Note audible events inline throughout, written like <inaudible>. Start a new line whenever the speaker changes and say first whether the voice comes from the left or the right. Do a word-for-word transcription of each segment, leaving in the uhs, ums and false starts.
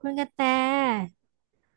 right: คุณกระแต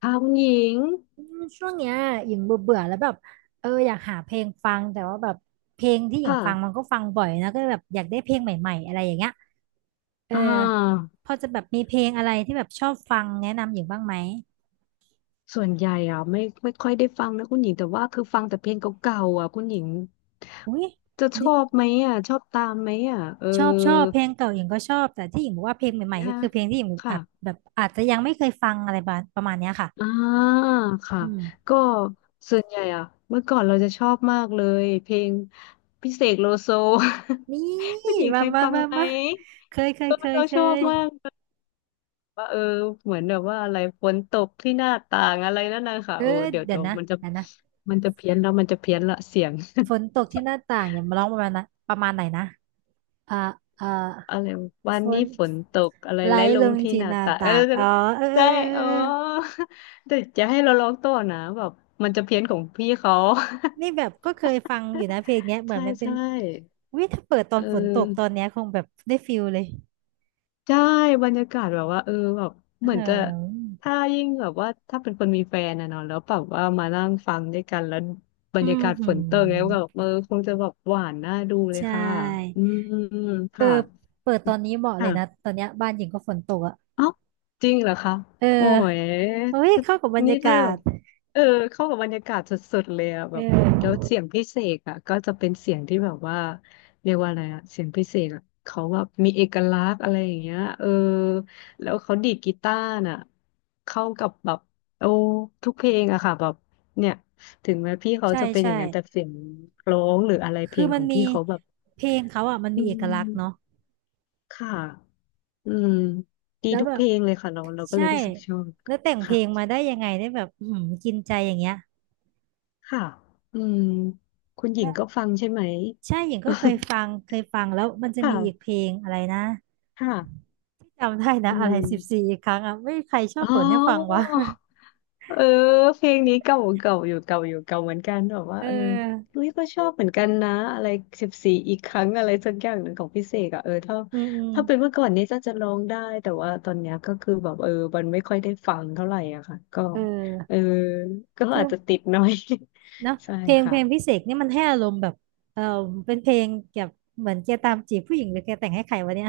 left: ค่ะคุณหญิง
right: อืมช่วงเนี้ยหญิงเบื่อเบื่อแล้วแบบเอออยากหาเพลงฟังแต่ว่าแบบเพลงที่หญิง
left: ค่ะ
right: ฟังมันก็ฟังบ่อยนะก็เลยแบบอยากได้เพลงใหม่ๆอะไรอย่างเงี้ยเออ
left: อ่า
right: พอจะแบบมีเพลงอะไรที่แบบชอบฟังแนะนำหญิงบ้างไหม
left: ส่วนใหญ่อ่ะไม่ไม่ค่อยได้ฟังนะคุณหญิงแต่ว่าคือฟังแต่เพลงเก่าๆอ่ะคุณหญิง
right: อุ้ย
left: จะช
right: ดิ
left: อบไหมอ่ะชอบตามไหมอ่ะเออ
right: ชอบชอบเพลงเก่าหญิงก็ชอบแต่ที่หญิงบอกว่าเพลงใหม่
left: นะ
right: ๆก็
left: คะ
right: คือเพลงที่หญิงอาจ
left: ค่ะ
right: แบบอาจจะยังไม่เคยฟังอะไรประมาณประมาณเนี้ยค่ะ
left: อ่าค่ะ
right: อืม
left: ก็ส่วนใหญ่อะเมื่อก่อนเราจะชอบมากเลยเพลงพี่เสกโลโซ
right: นี่
left: <laughs> คุณหญิงเค
right: มา
left: ย
right: มา
left: ฟัง
right: มา
left: ไหม
right: มาเคยเค
left: เอ
right: ย
left: อ
right: เคย
left: เรา
right: เค
left: ชอบ
right: ย
left: มาก ว่าเออเหมือนแบบว่าอะไรฝนตกที่หน้าต่างอะไรนั่นนะคะ
right: เออ
left: โอ้เดี๋ยว
right: เดี๋ย
left: เดี๋
right: ว
left: ยว
right: นะ
left: มันจะ
right: เดี๋ยวนะ
left: มันจะเพี้ยนแล้วมันจะเพี้ยนละเสียง <laughs>
right: ฝนตกที่หน้าต่างอย่ามาร้องประมาณนะประมาณไหนนะอ่าอ่า
left: อะไรวั
right: ฝ
left: นนี้
right: น
left: ฝนตกอะไร
right: ไหล
left: ไหลล
right: ล
left: ง
right: ง
left: ที่
right: ที่
left: หน้า
right: หน้า
left: ต่างเออ
right: ต่างอ๋อเออเออ
left: ใช่
right: เออ
left: อ๋อ
right: เออ
left: <laughs> แต่จะให้เราร้องต่อนะแบบมันจะเพี้ยนของพี่เขา
right: นี่แบบก็เคยฟังอยู่นะเพลงเนี้ย
left: <laughs>
right: เหมือ
left: ใช่
right: นมันเป็น
left: ใช่
right: วิถ้าเปิดตอ
left: เอ
right: นฝนตกตอน
left: อ
right: เนี้ยคงแบบได้ฟิลเลย
left: ใช่บรรยากาศแบบว่าเออแบบ
right: อื
left: เหมือนจะ
right: ม
left: ถ้ายิ่งแบบว่าถ้าเป็นคนมีแฟนนะเนาะแล้วแบบว่ามานั่งฟังด้วยกันแล้วบร
right: อื
left: รยา
right: ม
left: กาศ
right: หื
left: ฝน
right: ม
left: ตกแล้วก็แบบเออคงจะแบบหวานน่าดูเล
right: ใช
left: ยค่ะ
right: ่
left: อืมค
right: เออเปิดตอนนี้เหมาะเลยนะ
left: ่ะ
right: ตอนเนี้ยบ้านหญิงก็ฝนตกอ่ะ
left: เอ้าจริงเหรอคะ
right: เออ
left: โอ้ย
right: เฮ้ย
left: ถ้า
right: เข้ากับบรร
left: นี่
right: ยา
left: ถ้า
right: กา
left: แบ
right: ศ
left: บเออเข้ากับบรรยากาศสุดๆเลยอะ
right: เ
left: แบบแล้ว
right: ออ
left: เสียงพิเศษอะก็จะเป็นเสียงที่แบบว่าเรียกว่าอะไรอะเสียงพิเศษอะเขาแบบมีเอกลักษณ์อะไรอย่างเงี้ยเออแล้วเขาดีดกีตาร์น่ะเข้ากับแบบโอ้ทุกเพลงอะค่ะแบบเนี่ยถึงแม้พี่เขา
right: ใช่
left: จะเป็นอ
right: ใช่
left: ย่างนั้นแต่เสียงร้องหรืออะไรเพ
right: คื
left: ล
right: อ
left: ง
right: มั
left: ข
right: น
left: อง
right: มี
left: พี่เขาแบบ
right: เพลงเขาอ่ะมัน
left: อื
right: มีเอกลักษณ์เนาะ
left: มค่ะ อืม ดี
right: แล้ว
left: ทุก
right: แบ
left: เพ
right: บ
left: ลงเลยค่ะเราเราก็เล
right: ใช่
left: ยรู้สึกชอบ
right: แล้วแต่งเพ
left: ค่ะ
right: ลงมาได้ยังไงได้แบบอื้อหือกินใจอย่างเงี้ย
left: ค่ะ อืม คุณหญิง
right: แล้ว
left: ก็ฟังใช่ไหม
right: ใช่หญิงก็เคยฟัง
left: <laughs>
right: เคยฟังแล้วมันจะมีอีกเพ
left: ค่ะ
right: ลงอะไรนะ
left: ค่ะ
right: ไม่จำได้นะ
left: อื
right: อะไรสิบสี่
left: ม
right: อีกครั้งอ่ะไม่ใครชอ
left: อ๋
right: บ
left: อ
right: เปิดให้ฟังวะ
left: เออเพลงนี้เก่าเก่าอยู่เก่าอยู่เก่าเหมือนกันแบบ
right: <laughs>
left: ว่า
right: เ
left: เออ
right: ออ
left: เฮ้ยก็ชอบเหมือนกันนะอะไรสิบสี่อีกครั้งอะไรสักอย่างหนึ่งของพิเศษอะเออถ้า
right: อืมอืม
left: ถ้าเป็นเมื่อก่อนนี้จะจะร้องได้แต่ว่าตอนเนี้ยก็คือแบบเออมันไม่ค่อยได้ฟังเท่าไหร่อะค่ะก็
right: เ
left: เอ
right: อ
left: อ
right: อ
left: ก็
right: คื
left: อา
right: อ
left: จจะติดหน้อย
right: เนาะ
left: <laughs> ใช่
right: เพลงเพลง
left: ค่ะ
right: พิเศษนี่มันให้อารมณ์แบบเออเป็นเพลงเกี่ยวกับเหมือนแกตามจีบผู้หญิงหรือแกแต่งให้ใครวะเนี่ย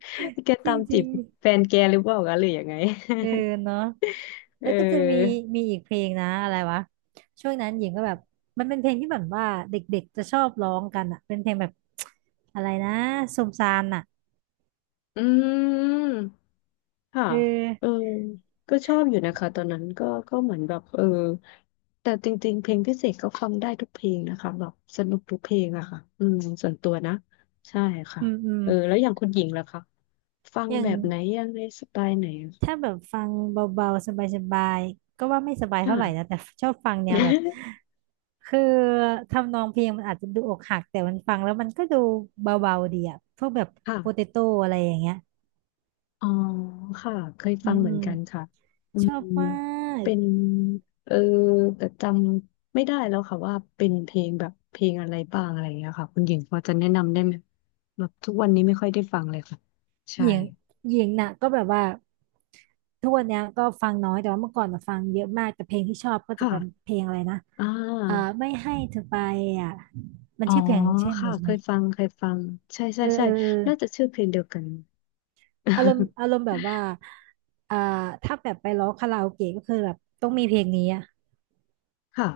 left: <laughs> แก
right: <laughs> จ
left: ตามจี
right: ริ
left: บ
right: ง
left: แฟนแกหรือเปล่าคะหรือยังไง <laughs>
right: ๆเออเนาะ
left: เ
right: แล้วก็จะมี
left: ออ
right: มีอีกเพลงนะอะไรวะช่วงนั้นหญิงก็แบบมันเป็นเพลงที่แบบว่าเด็กๆจะชอบร้องกันอ่ะเป็นเพลงแบบ <tsk> อะไรนะสมซานอ่ะ
left: อืม ค่ะ
right: เ
left: เออ
right: ออ
left: ก็ชอบอยู่นะคะตอนนั้นก็ก็เหมือนแบบเออแต่จริงๆเพลงพิเศษก็ฟังได้ทุกเพลงนะคะแบบสนุกทุกเพลงอะค่ะอืมส่วนตัวนะ ใช่ค่ะ
right: อืมอืม
left: เออแล้วอย่างคุณหญิงล่ะคะ ฟัง
right: อย่า
left: แบ
right: ง
left: บไหนยังไงสไตล์ไหนอะ
right: ถ้าแบบฟังเบาๆสบายๆก็ว่าไม่สบายเท่าไหร่นะ
left: ค่ะ
right: แต่ชอบฟังแนวแบบ
left: <laughs>
right: คือทำนองเพลงมันอาจจะดูอกหักแต่มันฟังแล้วมันก็ดูเบาๆดีอ่ะพวกแบบโปเต
left: ค่ะ
right: โต้อะไรอย่างเงี้ย
left: อ๋อค่ะเคย
right: อื
left: ฟั
right: ม
left: งเห
right: อื
left: มือน
right: ม
left: กันค่ะอื
right: ชอ
left: ม
right: บมาก
left: เป็นเออแต่จำไม่ได้แล้วค่ะว่าเป็นเพลงแบบเพลงอะไรบ้างอะไรอย่างเงี้ยค่ะคุณหญิงพอจะแนะนำได้ไหมแบบทุกวันนี้ไม่ค่อยได้ฟังเลยค่ะใช่
right: หญิงหญิงน่ะก็แบบว่าทุกวันเนี้ยก็ฟังน้อยแต่ว่าเมื่อก่อนน่ะฟังเยอะมากแต่เพลงที่ชอบก็จะ
left: ค่ะ
right: เป็นเพลงอะไรนะ
left: อ่
right: เอ่อ
left: า
right: ไม่ให้เธอไปอ่ะมัน
left: อ๋อ
right: ชื่อเพลงเช่นนี้
left: ค่ะ
right: ใช่
left: เค
right: ไหม
left: ยฟังเคยฟังใช่
right: เอ
left: ใช่
right: อเอ
left: ใช่
right: อเอ
left: น่าจะ
right: อ
left: ชื่อเพลงเดียวกัน
right: อารมณ์
left: <laughs>
right: อารมณ์แบบว่าอ่าถ้าแบบไปร้องคาราโอเกะก็คือแบบต้องมีเพลงนี้อ่ะ
left: ค่ะ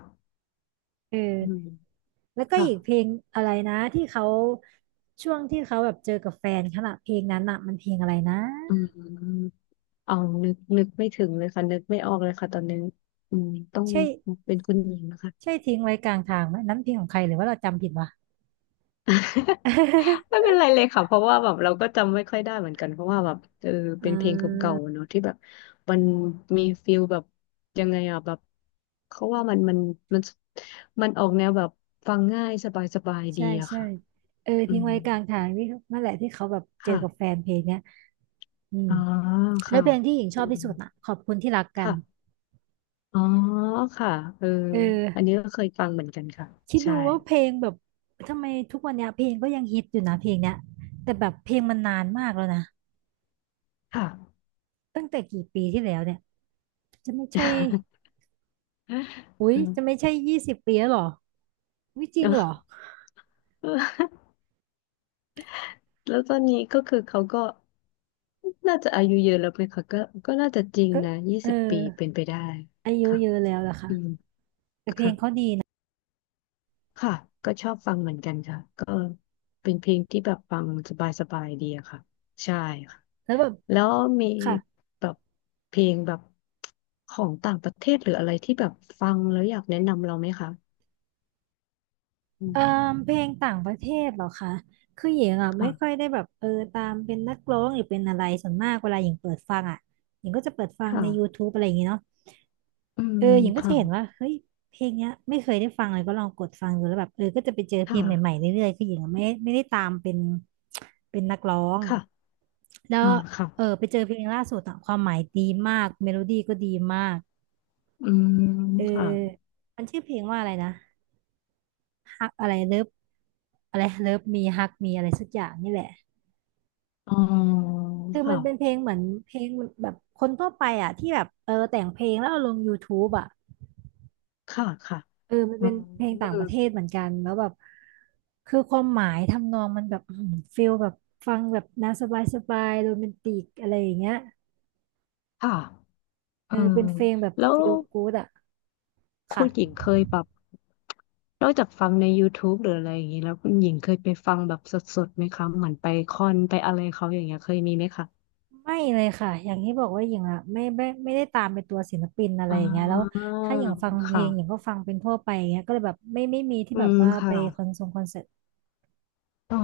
right: เอ
left: อืม
right: อแล้วก็
left: ค่ะ
right: อีกเพลงอะไรนะที่เขาช่วงที่เขาแบบเจอกับแฟนขณะเพลงนั้นน่ะมันเพลงอะไรนะ
left: อืมเอานึกนึกไม่ถึงเลยค่ะนึกไม่ออกเลยค่ะตอนนี้อืมต้อง
right: ใช่
left: เป็นคุณหญิงนะคะ
right: ใช่ทิ้งไว้กลางทางไหมนั้นเพลงของใครหรือว่าเราจำผิดวะ
left: <laughs>
right: <laughs>
left: ไม่เป็นไรเลยค่ะเพราะว่าแบบเราก็จำไม่ค่อยได้เหมือนกันเพราะว่าแบบเออเป็
right: อ่
left: นเพลงเก่า
right: า
left: ๆเนอะที่แบบมันมีฟิลแบบยังไงอ่ะแบบเขาว่ามันมันมันมันออกแนวแบบฟังง่ายสบายสบายดี
right: ใช่
left: อะ
right: ใช่
left: ค่ะ
right: เออ
left: อื
right: ทิ้ง
left: ม
right: ไว้กลางทางที่นั่นแหละที่เขาแบบเจอ
left: ค่ะ
right: กับแฟนเพลงเนี้ยอืม
left: อ๋อ
right: แล้ว
left: ค่ะ
right: เพลงที่หญิงช
left: อื
right: อบที่
left: ม
right: สุดอ่ะขอบคุณที่รักกัน
left: ค่ะอ๋อค่ะเออ
right: เอ
left: อัน
right: อ
left: นี้ก็เคยฟังเหมือนกันค่ะ
right: คิดดู
left: ใช่
right: ว่าเพลงแบบทำไมทุกวันเนี้ยเพลงก็ยังฮิตอยู่นะเพลงเนี้ยแต่แบบเพลงมันนานมากแล้วนะ
left: ค่ะ
right: ตั้งแต่กี่ปีที่แล้วเนี่ยจะไม่ใช่อุ๊ยจะไม่
left: <laughs>
right: ใช่ยี่สิบปีแล้วเหรอวิจริ
left: เน
right: ง
left: อะ
right: เหรอ
left: แล้วตอนนี้ก็คือเขาก็น่าจะอายุเยอะแล้วไหมคะก็ก็น่าจะจริง
right: ก็
left: นะยี่
right: เออ
left: สิบปีเป็นไปได้
right: อายุ
left: ค่ะ
right: เยอะแล้วล่ะ
left: อืม
right: ค่ะ
left: ค่ะค่ะก็ชอบฟังเหมือนกันค่ะก็เป็นเพลงที่แบบฟังสบายสบายดีอะค่ะใช่ค่ะ
right: แล้วแบบ
left: แล้วมี
right: ค่ะ
left: แบบเพลงแบบของต่างประเทศหรืออะไรที่แบบฟังแล้วอยากแนะนำเราไหมคะอื
right: เอ่อ
left: ม
right: เพลงต่างประเทศเหรอคะคือหญิงอ่ะไม่ค่อย
left: ค่ะ
right: ได้แบบเออตามเป็นนักร้องหรือเป็นอะไรส่วนมากเวลาหญิงเปิดฟังอ่ะหญิงก็จะเปิดฟั
left: ค
right: งในยูทู
left: ่ะ
right: บอะไรอย่างงี้เนาะ
left: อื
right: เออ
left: ม
right: หญิงก็จะ
left: ค่ะ
right: เห็นว่าเฮ้ยเพลงเนี้ยไม่เคยได้ฟังเลยก็ลองกดฟังดูแล้วแบบเออก็จะไปเจอ
left: ค
right: เพลงใหม่ๆ
left: ่ะ
right: เรื่อยๆคือหญิงอะไม่ไม่ได้ตามเป็นเป็นนักร้อง
left: ค่ะ
right: แล้ว
left: อ่าค่ะ
right: เออไปเจอเพลงล่าสุดอ่ะความหมายดีมากเมโลดี้ก็ดีมาก
left: อืม
right: เออ
left: ค่ะ
right: มันชื่อเพลงว่าอะไรนะ ฮักอะไรเลิฟอะไรเลิฟมีฮักมีอะไรสักอย่างนี่แหละ
left: อ๋อ
right: คือมันเป็นเพล
left: ค่ะ
right: งเหมือนเพลงแบบคนทั่วไปอ่ะที่แบบเออแต่งเพลงแล้วเอาลง YouTube อ่ะ
left: ค่ะค่ะ
right: เออมัน
left: อื
right: เป็นเพลงต่างป
left: ม
right: ระเทศเหมือนกันแล้วแบบคือความหมายทำนองมันแบบอื้อหือฟิลแบบฟังแบบน่าสบายสบายโรแมนติกอะไรอย่างเงี้ย
left: ค่ะเอ
right: เอ
left: อ
right: อเป็นเพลงแบบ
left: แล้ว
right: ฟิลกู๊ดอ่ะ
left: คุ
right: ค่ะ
left: ณหญิงเคยแบบนอกจากฟังใน YouTube หรืออะไรอย่างนี้ แล้วคุณหญิงเคยไปฟังแบบสดๆไหมคะเหมือนไปคอนไปอะไรเขาอย่างเงี้ยเคยมีไหมคะ
right: ไม่เลยค่ะอย่างที่บอกว่าหญิงอ่ะไม่ไม่ไม่ได้ตามเป็นตัวศิลปินอะไร
left: อ่
right: อย่างเงี้ยแล้ว
left: า
right: ถ้าอย่างฟังเพลงหญิง
left: ค่ะ
right: ก็ฟังเป็นทั่วไปอย่างเงี้ยก็เลยแบบไม่ไม่มีที่
left: อื
right: แบบ
left: ม
right: ว่าไป
left: ค่ะ
right: คอนเสิร์ตคอนเสิร์ต
left: อ๋อ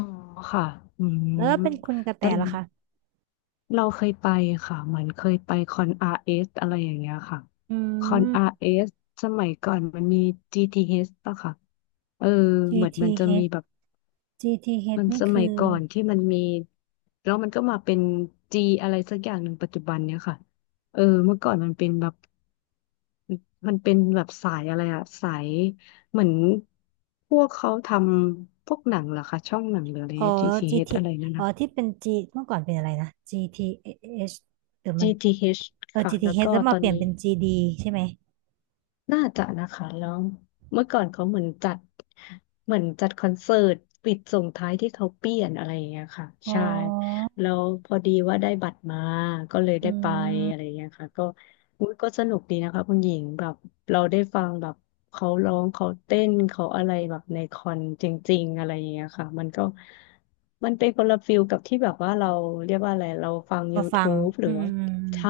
left: ค่ะอืม
right: แล้วเป็นคุณกระแต
left: แต่
right: ล่ะคะ
left: เราเคยไปค่ะเหมือนเคยไปคอนอาร์เอสอะไรอย่างเงี้ยค่ะ
right: อื
left: คอนอา
right: ม
left: ร์เอสสมัยก่อนมันมี จี ที เอช ป่ะค่ะเออเหมือนมันจะมี
right: จี ที เอช
left: แบบ
right: จี ที เอช
left: มัน
right: นี่
left: สมั
right: คื
left: ย
right: อ
left: ก่อนที่มันมีแล้วมันก็มาเป็น G อะไรสักอย่างหนึ่งปัจจุบันเนี้ยค่ะเออเมื่อก่อนมันเป็นแบบมันเป็นแบบสายอะไรอะสายเหมือนพวกเขาทำพวกหนังเหรอคะช่องหนังหรืออะไร
right: อ๋อ
left: เงี้ย จี ที เอช อช
right: จี ที
left: อะไรนั่น
right: อ๋อ
left: นะ
right: ที่เป็น G เมื่อก่อนเป็นอะไรนะ จี ที เอช หรือชเดี๋ยวมั
left: จี
right: น
left: ทีเ t ส
right: เออ
left: ค่ะแล้ว
right: จี ที เอช
left: ก็
right: แล้ว
left: ต
right: มา
left: อ
right: เป
left: น
right: ลี่ยน
left: นี้
right: เป็น จี ดี ใช่ไหม
left: น่าจะนะคะแล้วเมื่อก่อนเขาเหมือนจัดเหมือนจัดคอนเสิร์ตปิดส่งท้ายที่เขาเปลี่ยนอะไรอย่างเงี้ยค่ะ
right: อ๋
left: ใช่
right: อ
left: แล้วพอดีว่าได้บัตรมาก็เลยได้
right: อื
left: ไปอะไรอ
right: ม
left: ย่างเงี้ยค่ะก็อุ๊ยก็สนุกดีนะคะคุณหญิงแบบเราได้ฟังแบบเขาร้องเขาเต้นเขาอะไรแบบในคอนจริงๆอะไรอย่างเงี้ยค่ะมันก็มันเป็นคนละฟิลกับที่แบบว่าเราเรียกว่าอะไรเราฟัง
right: มาฟัง
left: YouTube หรื
right: อื
left: อว่า
right: ม
left: ใช่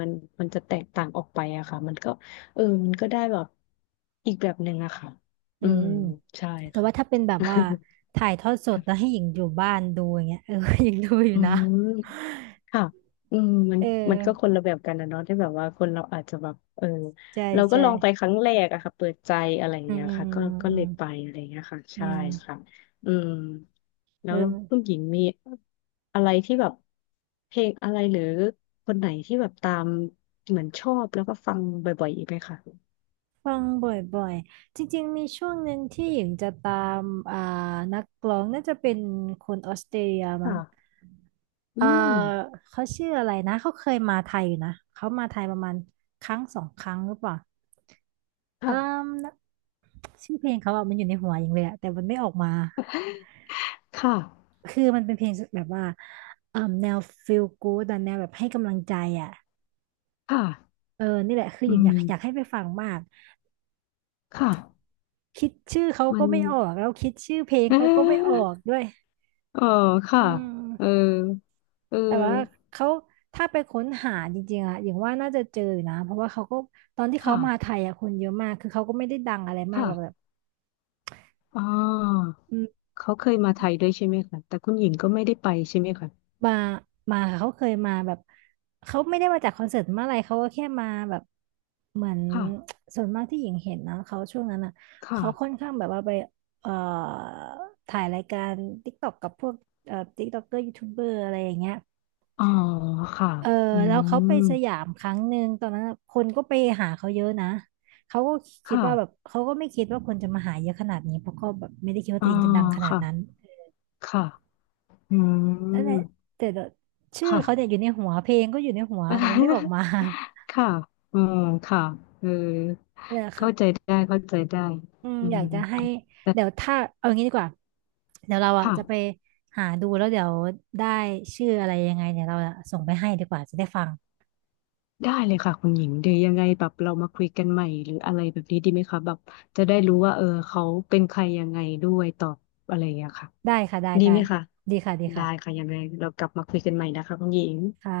left: มันมันจะแตกต่างออกไปอะค่ะมันก็ เออมันก็ได้แบบอีกแบบหนึ่งอะค่ะ
right: อื
left: อืม
right: ม
left: ใช่
right: แต่
left: ค่ะ
right: ว่าถ้าเป็นแบบว่า
left: <laughs>
right: ถ่ายทอดสดแล้วให้หญิงอยู่บ้านดูอย่างเงี้ยเออ <laughs> หญิงดูอยู่
left: อื
right: นะ
left: มค่ะอืมมัน
right: เอ
left: มัน
right: อ
left: ก็คนละแบบกันนะเนาะที่แบบว่าคนเราอาจจะแบบเออ
right: ใช่
left: เราก็
right: ใช่
left: ลองไปครั้งแรกอะค่ะเปิดใจอะไรอย่าง
right: อืม
left: เงี้ย
right: อืม
left: ค่ะก็ก็
right: อื
left: เล
right: ม
left: ยไปอะไรอย่างเงี้ยค่ะ
right: อืม
left: ใช่
right: อืม
left: ค่ะอืมแล้
right: เอ
left: วคุณ
right: อ
left: หญิงมีอะไรที่แบบเพลงอะไรหรือคนไหนที่แบบตามเหมือนชอบแล้วก็ฟังบ่อยๆอีกไหมคะ
right: ฟังบ่อยๆจริงๆมีช่วงหนึ่งที่หญิงจะตามอ่านักร้องน่าจะเป็นคนออสเตรเลีย
left: ค
right: มั้ง
left: ่ะ อื
right: อ่า
left: ม
right: เขาชื่ออะไรนะเขาเคยมาไทยอยู่นะเขามาไทยประมาณครั้งสองครั้งหรือเปล่าอืม
left: ค่ะ
right: ชื่อเพลงเขาอะมันอยู่ในหัวหญิงเลยอะแต่มันไม่ออกมา
left: ค่ะ
right: คือมันเป็นเพลงแบบว่าเอ่มแนว feel good อะแนวแบบให้กำลังใจอ่ะ
left: ค่ะ
right: เออนี่แหละคือ
left: อื
right: อยากอ
left: ม
right: ยากอยากให้ไปฟังมาก
left: ค่ะ
right: คิดชื่อเขา
left: มั
right: ก็
left: น
right: ไม่ออกแล้วคิดชื่อเพลง
left: เ
right: เขาก็ไม่ออ
left: ออ
right: กด้วย
left: เออค่ะ
right: อื
left: เออ
right: ม
left: เออ
right: แต่ว่าเขาถ้าไปค้นหาจริงๆอะอย่างว่าน่าจะเจออยู่นะ เพราะว่าเขาก็ตอนที่เขา
left: ค่ะ
right: มาไทยอะคนเยอะมาก คือเขาก็ไม่ได้ดังอะไรมากหรอกแบบ
left: ค่ะอ๋าเขาเคยมาไทยด้วยใช่ไหมคะ แต่คุณหญิงก็ไม่ได้ไปใช่ไหมคะ
right: มามาค่ะเขาเคยมาแบบเขาไม่ได้มาจากคอนเสิร์ตเมื่อะไรเขาก็แค่มาแบบเหมือน
left: ค่ะ
right: <tsk> ส่วนมากที่หญิงเห็นนะเขาช่วงนั้นอ่ะ
left: ค่ะ
right: เขาค่อนข้างแบบว่าไปเอ่อถ่ายรายการ TikTok กับพวกเอ่อ TikToker ยูทูบเบอร์อะไรอย่างเงี้ย
left: อ๋อค่ะ
right: เออ
left: อื
right: แล้วเขา
left: ม
right: ไปสยามครั้งหนึ่งตอนนั้นอะคนก็ไปหาเขาเยอะนะเขาก็คิดว่าแบบ
left: ค่ะ
right: เขาก็ไม่คิดว่าคนจะมาหาเยอะขนาดนี้เพราะก็แบบไม่ได้คิดว่า
left: อ๋อ
right: ตัวเองจะดังขนาด
left: ค่ะ
right: นั้น
left: ค่ะอื
right: นั่นแห
left: ม
right: ละแต่แบบชื่อ
left: ค่ะ
right: เขาเนี่ยอยู่ในหัวเพลงก็อยู่ในหัวแต่มันไม่ออกมา
left: <laughs> ค่ะอืมค่ะเออ
right: <laughs> อะไรอะ
left: เข้า
right: ค่ะ
left: ใจได้เข้าใจได้
right: อืม
left: อื
right: อ
left: ม
right: ยากจะให้
left: แต่
right: เดี๋ยวถ้าเอางี้ดีกว่าเดี๋ยวเราอ่ะ
left: ค่ะ
right: จะไปหาดูแล้วเดี๋ยวได้ชื่ออะไรยังไงเนี่ยเราอะส่งไปให้ดีกว่าจะได้ฟัง
left: ได้เลยค่ะคุณหญิงเดี๋ยวยังไงแบบเรามาคุยกันใหม่หรืออะไรแบบนี้ดีไหมคะแบบจะได้รู้ว่าเออเขาเป็นใครยังไงด้วยตอบอะไรอย่างเงี้ยค่ะ
right: ได้ค่ะได้
left: ดี
right: ได้
left: ไหมคะ
right: ดีค่ะดี
left: ได้ค่ะ
right: ค่ะ
left: ยังไงเรากลับมาคุยกันใหม่นะคะคุณหญิง
right: ค่ะ